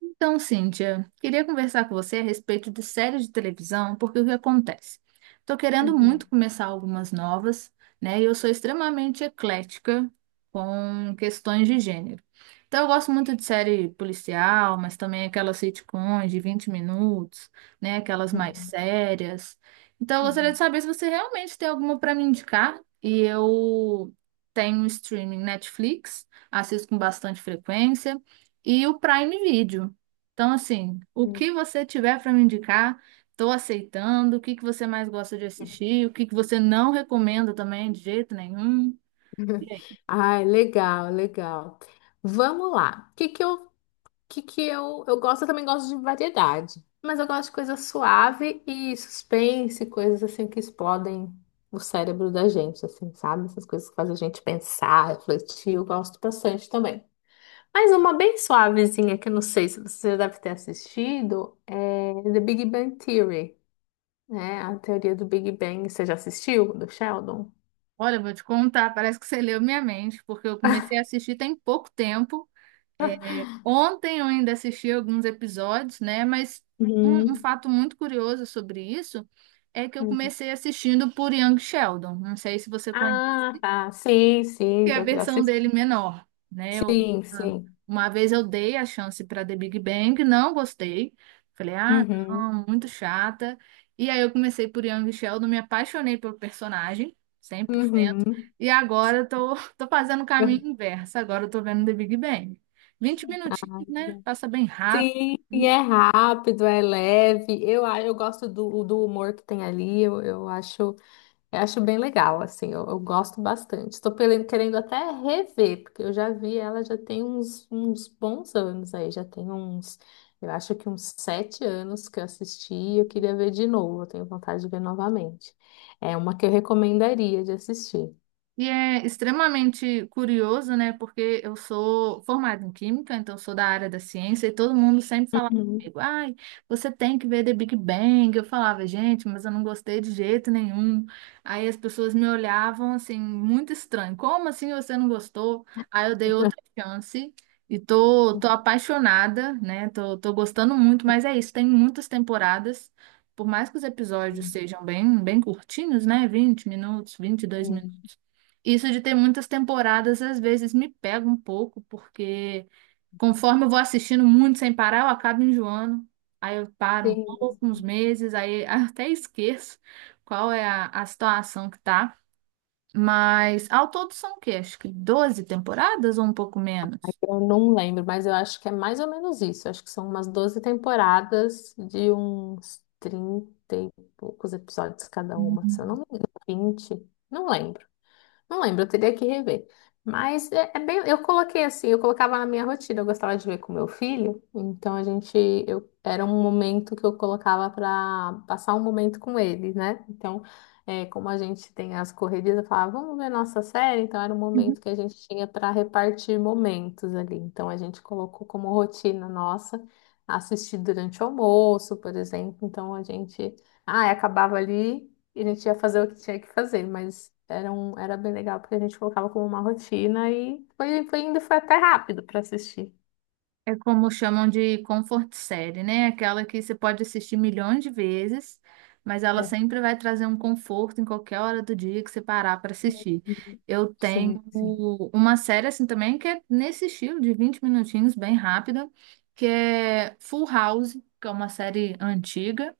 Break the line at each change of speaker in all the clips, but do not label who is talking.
Então, Cíntia, queria conversar com você a respeito de séries de televisão, porque o que acontece? Estou querendo
Uhum,
muito começar algumas novas, né? E eu sou extremamente eclética com questões de gênero. Então, eu gosto muito de série policial, mas também aquelas sitcoms de 20 minutos, né? Aquelas mais
uhum,
sérias. Então, eu gostaria de
uhum.
saber se você realmente tem alguma para me indicar. E eu tenho streaming Netflix, assisto com bastante frequência. E o Prime Video. Então, assim, o
Uhum.
que você tiver para me indicar, estou aceitando. O que que você mais gosta de assistir? O que que você não recomenda também, de jeito nenhum? E aí?
Ai, legal, legal. Vamos lá. O que que eu, Eu também gosto de variedade, mas eu gosto de coisa suave e suspense, coisas assim que explodem o cérebro da gente, assim, sabe? Essas coisas que fazem a gente pensar, refletir, eu gosto bastante também. Mas uma bem suavezinha que eu não sei se você já deve ter assistido é The Big Bang Theory, né? A teoria do Big Bang. Você já assistiu, do Sheldon?
Olha, eu vou te contar, parece que você leu minha mente, porque eu comecei a assistir tem pouco tempo. É, ontem eu ainda assisti alguns episódios, né? Mas um
Uhum.
fato muito curioso sobre isso é que eu
Uhum.
comecei assistindo por Young Sheldon. Não sei se você conhece,
Ah, tá. Sim,
que
sim,
é a
já
versão
assisti.
dele menor, né? Eu-
Sim,
ah,
sim.
uma vez eu dei a chance para The Big Bang, não gostei. Falei, ah,
Uhum.
não, muito chata. E aí eu comecei por Young Sheldon, me apaixonei pelo personagem, 100%.
Uhum.
E agora eu tô, tô fazendo o caminho inverso. Agora eu tô vendo The Big Bang, 20 minutinhos, né? Passa bem rápido,
Sim, e
assim.
é rápido, é leve. Eu gosto do humor que tem ali. Eu acho. Eu acho bem legal, assim, eu gosto bastante. Estou querendo até rever, porque eu já vi ela já tem uns bons anos aí, eu acho que uns 7 anos que eu assisti e eu queria ver de novo, eu tenho vontade de ver novamente. É uma que eu recomendaria de assistir.
E é extremamente curioso, né? Porque eu sou formada em química, então eu sou da área da ciência, e todo mundo sempre falava
Uhum.
comigo, ai, você tem que ver The Big Bang. Eu falava, gente, mas eu não gostei de jeito nenhum. Aí as pessoas me olhavam assim, muito estranho. Como assim você não gostou? Aí eu dei outra chance e tô apaixonada, né? Tô gostando muito, mas é isso, tem muitas temporadas. Por mais que os episódios sejam bem, bem curtinhos, né? Vinte minutos, vinte e dois
Sim.
minutos. Isso de ter muitas temporadas às vezes me pega um pouco, porque conforme eu vou assistindo muito sem parar, eu acabo enjoando. Aí eu paro um
Tem.
pouco, uns meses, aí até esqueço qual é a situação que tá. Mas ao todo são o quê? Acho que 12 temporadas ou um pouco menos?
Eu não lembro, mas eu acho que é mais ou menos isso. Eu acho que são umas 12 temporadas de uns 30 e poucos episódios cada uma. Se eu não me engano, 20, não lembro. Não lembro, eu teria que rever. Mas eu coloquei assim, eu colocava na minha rotina, eu gostava de ver com meu filho, então era um momento que eu colocava para passar um momento com ele, né? Então, como a gente tem as correrias, eu falava, vamos ver nossa série, então era um
Hum.
momento que a gente tinha para repartir momentos ali. Então a gente colocou como rotina nossa assistir durante o almoço, por exemplo. Então a gente, ah, acabava ali. E a gente ia fazer o que tinha que fazer, mas era bem legal, porque a gente colocava como uma rotina e foi indo, foi até rápido para assistir.
É como chamam de comfort série, né? Aquela que você pode assistir milhões de vezes, mas ela
É.
sempre vai trazer um conforto em qualquer hora do dia que você parar para assistir.
Uhum.
Eu
Sim,
tenho
sim.
uma série assim também que é nesse estilo de 20 minutinhos, bem rápida, que é Full House, que é uma série antiga.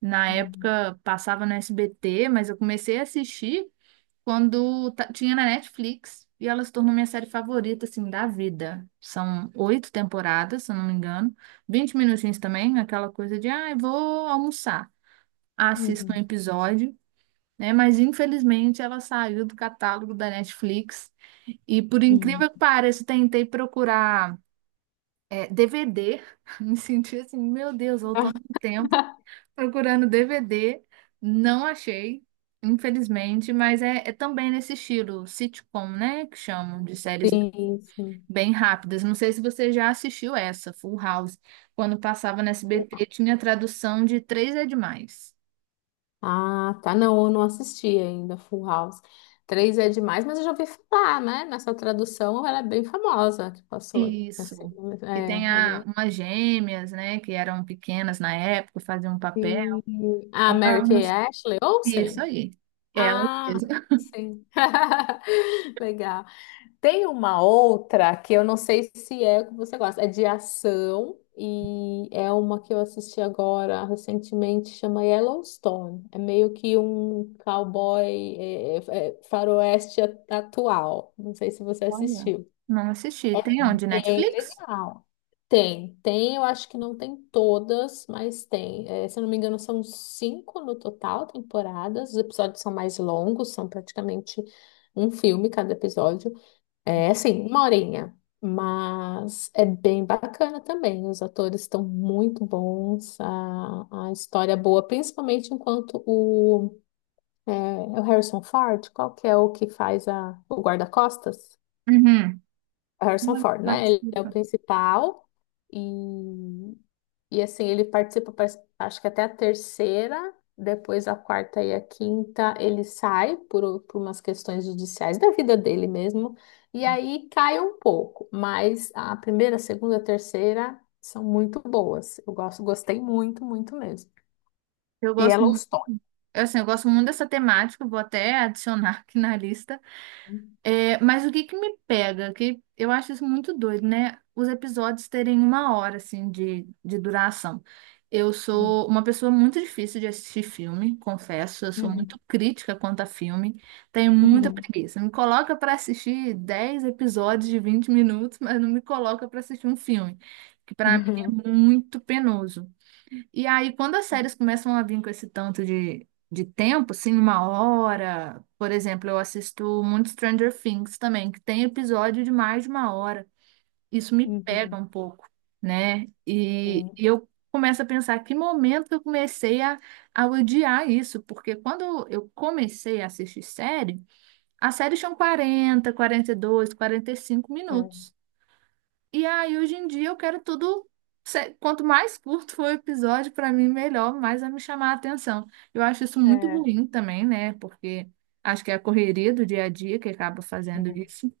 Na
Uhum.
época passava no SBT, mas eu comecei a assistir quando tinha na Netflix e ela se tornou minha série favorita, assim, da vida. São oito temporadas, se eu não me engano. Vinte minutinhos também, aquela coisa de, ah, eu vou almoçar. Ah, assisto um
Uhum.
episódio, né? Mas infelizmente ela saiu do catálogo da Netflix. E por
Uhum.
incrível que pareça, eu tentei procurar DVD. Me senti assim, meu Deus,
Ah,
voltando no tempo. Procurando DVD, não achei, infelizmente, mas é também nesse estilo sitcom, né? Que chamam de séries
sim, sim.
bem rápidas. Não sei se você já assistiu essa, Full House. Quando passava no SBT, tinha tradução de Três é Demais.
Ah, tá. Não, eu não assisti ainda Full House. Três é demais, mas eu já ouvi falar, né? Nessa tradução ela é bem famosa que passou. Assim,
Isso. E
é,
tem
é bem.
umas gêmeas, né? Que eram pequenas na época, faziam um papel.
Sim. Ah, Mary
Ah,
Kay
mas-
Ashley
Isso
Olsen?
aí. É, ela
Ah,
fez.
sim. Legal. Tem uma outra que eu não sei se é o que você gosta. É de ação e é uma que eu assisti agora recentemente, chama Yellowstone. É meio que um cowboy faroeste atual. Não sei se você
Olha,
assistiu.
não assisti. Tem onde?
É
Netflix?
legal. Tem, eu acho que não tem todas, mas tem. É, se eu não me engano, são 5 no total temporadas. Os episódios são mais longos, são praticamente um filme cada episódio. É assim, uma horinha. Mas é bem bacana também. Os atores estão muito bons, a história é boa, principalmente enquanto o, é, é o Harrison Ford, qual que é o que faz o guarda-costas?
Uhum.
Harrison
Não
Ford, né? Ele é o
participo.
principal e, e assim, ele participa, acho que até a terceira, depois a quarta e a quinta, ele sai por umas questões judiciais da vida dele mesmo, e aí cai um pouco, mas a primeira, a segunda, a terceira são muito boas. Gostei muito, muito mesmo.
Eu
E
gosto, mu-
Yellowstone.
assim, eu gosto muito dessa temática, vou até adicionar aqui na lista. É, mas o que que me pega, que eu acho isso muito doido, né? Os episódios terem uma hora, assim, de duração. Eu
Uhum.
sou uma pessoa muito difícil de assistir filme, confesso. Eu sou muito
Uhum.
crítica quanto a filme. Tenho muita
Uhum.
preguiça. Me coloca para assistir 10 episódios de 20 minutos, mas não me coloca para assistir um filme, que para mim é
Uhum.
muito penoso. E aí, quando as séries começam a vir com esse tanto de tempo, assim, uma hora, por exemplo, eu assisto muito Stranger Things também, que tem episódio de mais de uma hora. Isso me pega
Uhum.
um pouco, né? E,
Sim.
e eu começo a pensar que momento que eu comecei a odiar isso, porque quando eu comecei a assistir série, as séries tinham 42, 45 minutos. E aí, hoje em dia, eu quero tudo. Quanto mais curto for o episódio, para mim, melhor, mais vai me chamar a atenção. Eu acho isso muito
É.
ruim também, né? Porque acho que é a correria do dia a dia que acaba fazendo
É.
isso.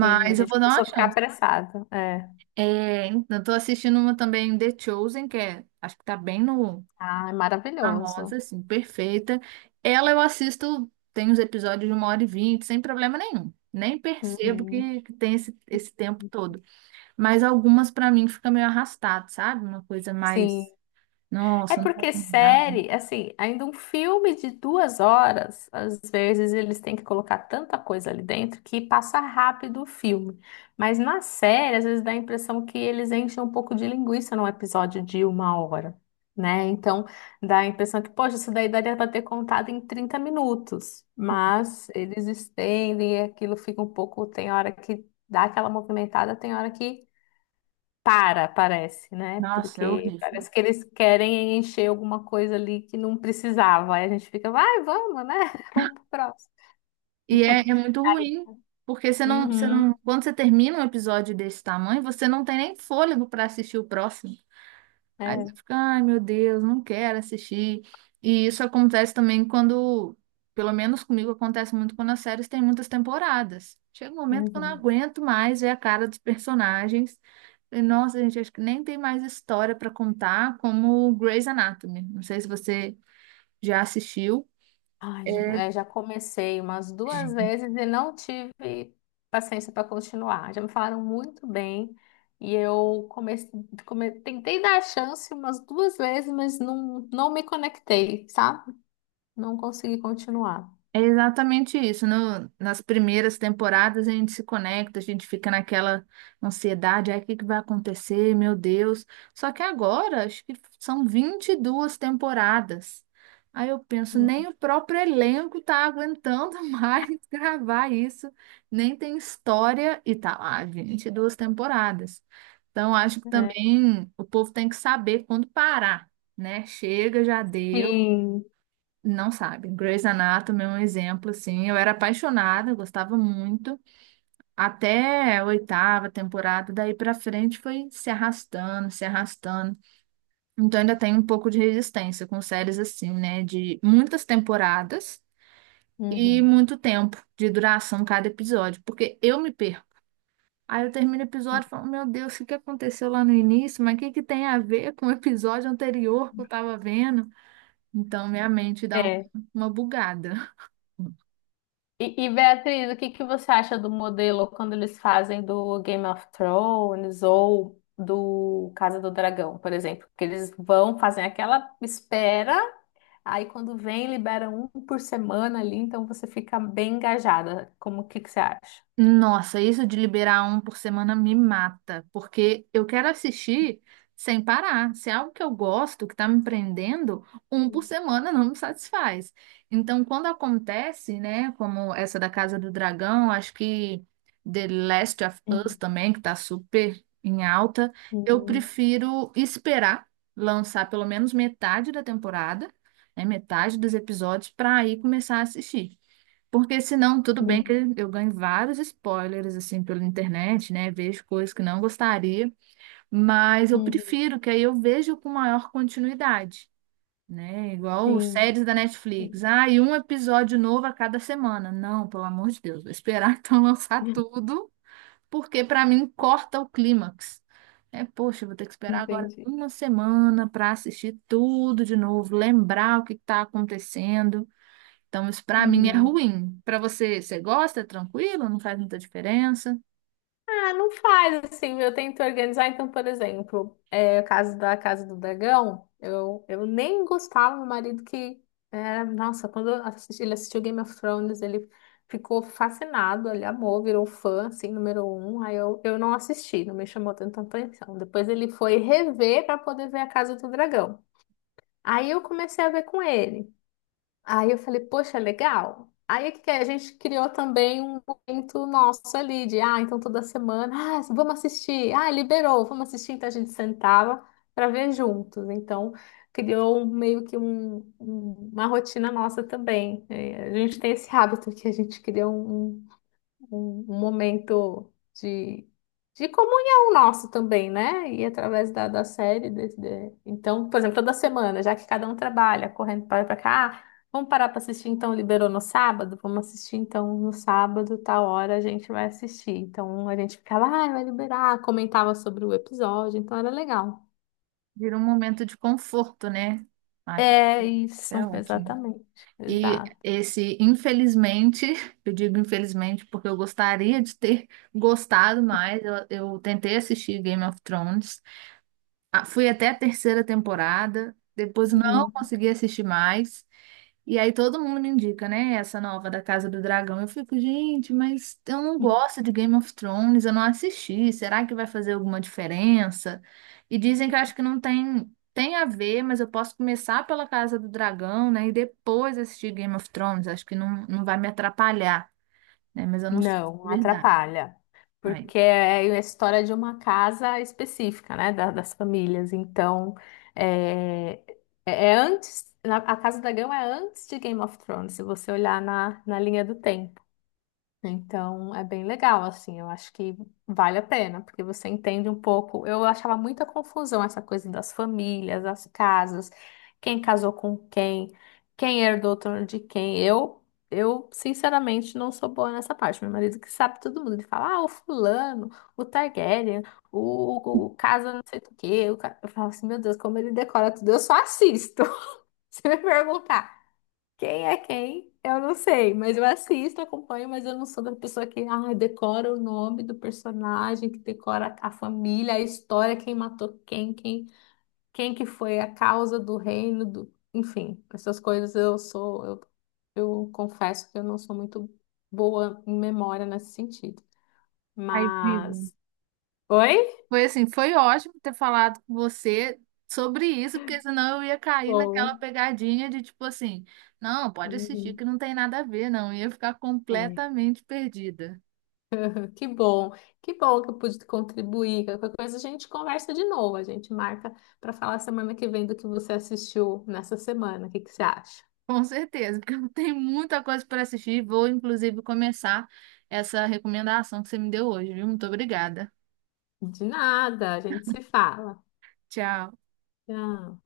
Sim, a
eu
gente
vou dar uma
começou a ficar
chance.
apressado. É.
Então tô assistindo uma também, The Chosen, que é, acho que tá bem no
Ah, é
famosa,
maravilhoso.
assim, perfeita. Ela eu assisto, tem uns episódios de uma hora e vinte, sem problema nenhum. Nem percebo
Uhum.
que tem esse tempo todo. Mas algumas pra mim fica meio arrastado, sabe? Uma coisa
Sim,
mais.
é
Nossa, não vai
porque
terminar.
série, assim, ainda um filme de 2 horas, às vezes eles têm que colocar tanta coisa ali dentro que passa rápido o filme. Mas na série, às vezes dá a impressão que eles enchem um pouco de linguiça num episódio de 1 hora, né? Então dá a impressão que, poxa, isso daí daria para ter contado em 30 minutos. Mas eles estendem e aquilo fica um pouco. Tem hora que dá aquela movimentada, tem hora que para, parece, né?
Nossa, é
Porque
horrível.
parece que eles querem encher alguma coisa ali que não precisava. Aí a gente fica, vai, vamos, né? Vamos pro próximo.
E é muito ruim, porque você não,
Uhum.
quando você termina um episódio desse tamanho, você não tem nem fôlego pra assistir o próximo. Aí você
É,
fica, ai meu Deus, não quero assistir. E isso acontece também quando, pelo menos comigo, acontece muito quando as séries têm muitas temporadas. Chega um momento que eu não
uhum.
aguento mais ver a cara dos personagens. E, nossa, gente, acho que nem tem mais história para contar, como Grey's Anatomy. Não sei se você já assistiu.
Ai, já comecei umas duas vezes e não tive paciência para continuar. Já me falaram muito bem e eu comecei, tentei dar a chance umas duas vezes, mas não, não me conectei, sabe? Não consegui continuar.
É exatamente isso. Nas primeiras temporadas a gente se conecta, a gente fica naquela ansiedade, aí o que que vai acontecer? Meu Deus. Só que agora, acho que são 22 temporadas. Aí eu penso, nem
Uhum.
o próprio elenco tá aguentando mais gravar isso, nem tem história e tá lá, 22 temporadas. Então acho que
É.
também o povo tem que saber quando parar, né? Chega, já deu.
Sim.
Não sabe. Grey's Anatomy é um exemplo, assim. Eu era apaixonada, eu gostava muito. Até a oitava temporada, daí pra frente foi se arrastando, se arrastando. Então ainda tem um pouco de resistência com séries assim, né? De muitas temporadas e
Uhum.
muito tempo de duração cada episódio. Porque eu me perco. Aí eu termino o episódio e falo, meu Deus, o que que aconteceu lá no início? Mas o que que tem a ver com o episódio anterior que eu tava vendo? Então minha mente dá
É.
uma bugada.
E, Beatriz, o que que você acha do modelo quando eles fazem do Game of Thrones ou do Casa do Dragão, por exemplo? Que eles vão fazer aquela espera, aí quando vem, liberam um por semana ali, então você fica bem engajada. Como o que que você acha?
Nossa, isso de liberar um por semana me mata, porque eu quero assistir sem parar. Se é algo que eu gosto, que está me prendendo, um por semana não me satisfaz. Então, quando acontece, né, como essa da Casa do Dragão, acho que The Last of Us
Uhum,
também, que está super em alta, eu
uhum,
prefiro esperar lançar pelo menos metade da temporada, né, metade dos episódios, para aí começar a assistir. Porque senão, tudo bem que
uhum,
eu ganho vários spoilers, assim, pela internet, né? Vejo coisas que não gostaria, mas eu
uhum.
prefiro que aí eu vejo com maior continuidade, né? Igual
Sim,
séries da
sim.
Netflix. Ah, e um episódio novo a cada semana. Não, pelo amor de Deus, vou esperar então lançar tudo, porque para mim corta o clímax. É, poxa, eu vou ter que esperar agora
Entendi.
uma semana para assistir tudo de novo, lembrar o que está acontecendo. Então, isso para mim é
Uhum.
ruim. Para você, você gosta? É tranquilo? Não faz muita diferença?
Ah, não faz assim, eu tento organizar. Então, por exemplo, o caso da Casa do Dragão, eu nem gostava, meu marido que nossa, quando eu ele assistiu Game of Thrones, ele ficou fascinado, ele amou, virou fã, assim, número um. Aí eu não assisti, não me chamou tanta atenção. Depois ele foi rever para poder ver a Casa do Dragão. Aí eu comecei a ver com ele. Aí eu falei, poxa, legal. Aí o que que é? A gente criou também um momento nosso ali de, ah, então toda semana, ah, vamos assistir, ah, liberou, vamos assistir, então a gente sentava para ver juntos. Então criou meio que uma rotina nossa também. É. A gente tem esse hábito que a gente cria um momento de, de comunhão nosso também, né? E através da série. Então, por exemplo, toda semana, já que cada um trabalha, correndo para lá e para cá, ah, vamos parar para assistir então, liberou no sábado? Vamos assistir então no sábado, tal hora a gente vai assistir. Então a gente ficava, ah, vai liberar, comentava sobre o episódio, então era legal.
Vira um momento de conforto, né? Acho que
É
isso é
isso,
ótimo.
exatamente,
E
exato.
esse, infelizmente, eu digo infelizmente porque eu gostaria de ter gostado mais. Eu tentei assistir Game of Thrones. Ah, fui até a terceira temporada, depois não
Uhum.
consegui assistir mais. E aí todo mundo me indica, né? Essa nova da Casa do Dragão. Eu fico, gente, mas eu não gosto de Game of Thrones, eu não assisti. Será que vai fazer alguma diferença? E dizem que eu acho que não tem a ver, mas eu posso começar pela Casa do Dragão, né? E depois assistir Game of Thrones. Acho que não, não vai me atrapalhar, né? Mas eu não sei
Não,
se é
não
verdade.
atrapalha.
Aí,
Porque é a história de uma casa específica, né? Das famílias. Então, é, é antes. A Casa da Dragão é antes de Game of Thrones, se você olhar na linha do, então é bem legal, assim, eu acho que vale a pena, porque você entende um pouco. Eu achava muita confusão essa coisa das famílias, das casas, quem casou com quem, quem herdou o trono de quem. Eu sinceramente não sou boa nessa parte. Meu marido que sabe todo mundo, ele fala, ah, o fulano, o Targaryen, o casa não sei do quê. Eu falo assim, meu Deus, como ele decora tudo, eu só assisto. Se me perguntar. Quem é quem? Eu não sei, mas eu assisto, acompanho, mas eu não sou da pessoa que ah, decora o nome do personagem, que decora a família, a história, quem matou quem, que foi a causa do reino, enfim, essas coisas eu confesso que eu não sou muito boa em memória nesse sentido.
aí, vivo.
Mas, oi?
Foi assim, foi ótimo ter falado com você sobre isso, porque senão eu ia cair naquela
Bom.
pegadinha de tipo assim, não, pode assistir
Uhum.
que não tem nada a ver, não. Eu ia ficar
É.
completamente perdida.
Que bom, que bom que eu pude contribuir. Qualquer coisa a gente conversa de novo, a gente marca para falar semana que vem do que você assistiu nessa semana. O que que você acha?
Com certeza, porque eu tenho muita coisa para assistir. Vou, inclusive, começar essa recomendação que você me deu hoje, viu? Muito obrigada.
De nada, a gente se fala.
Tchau.
Tchau.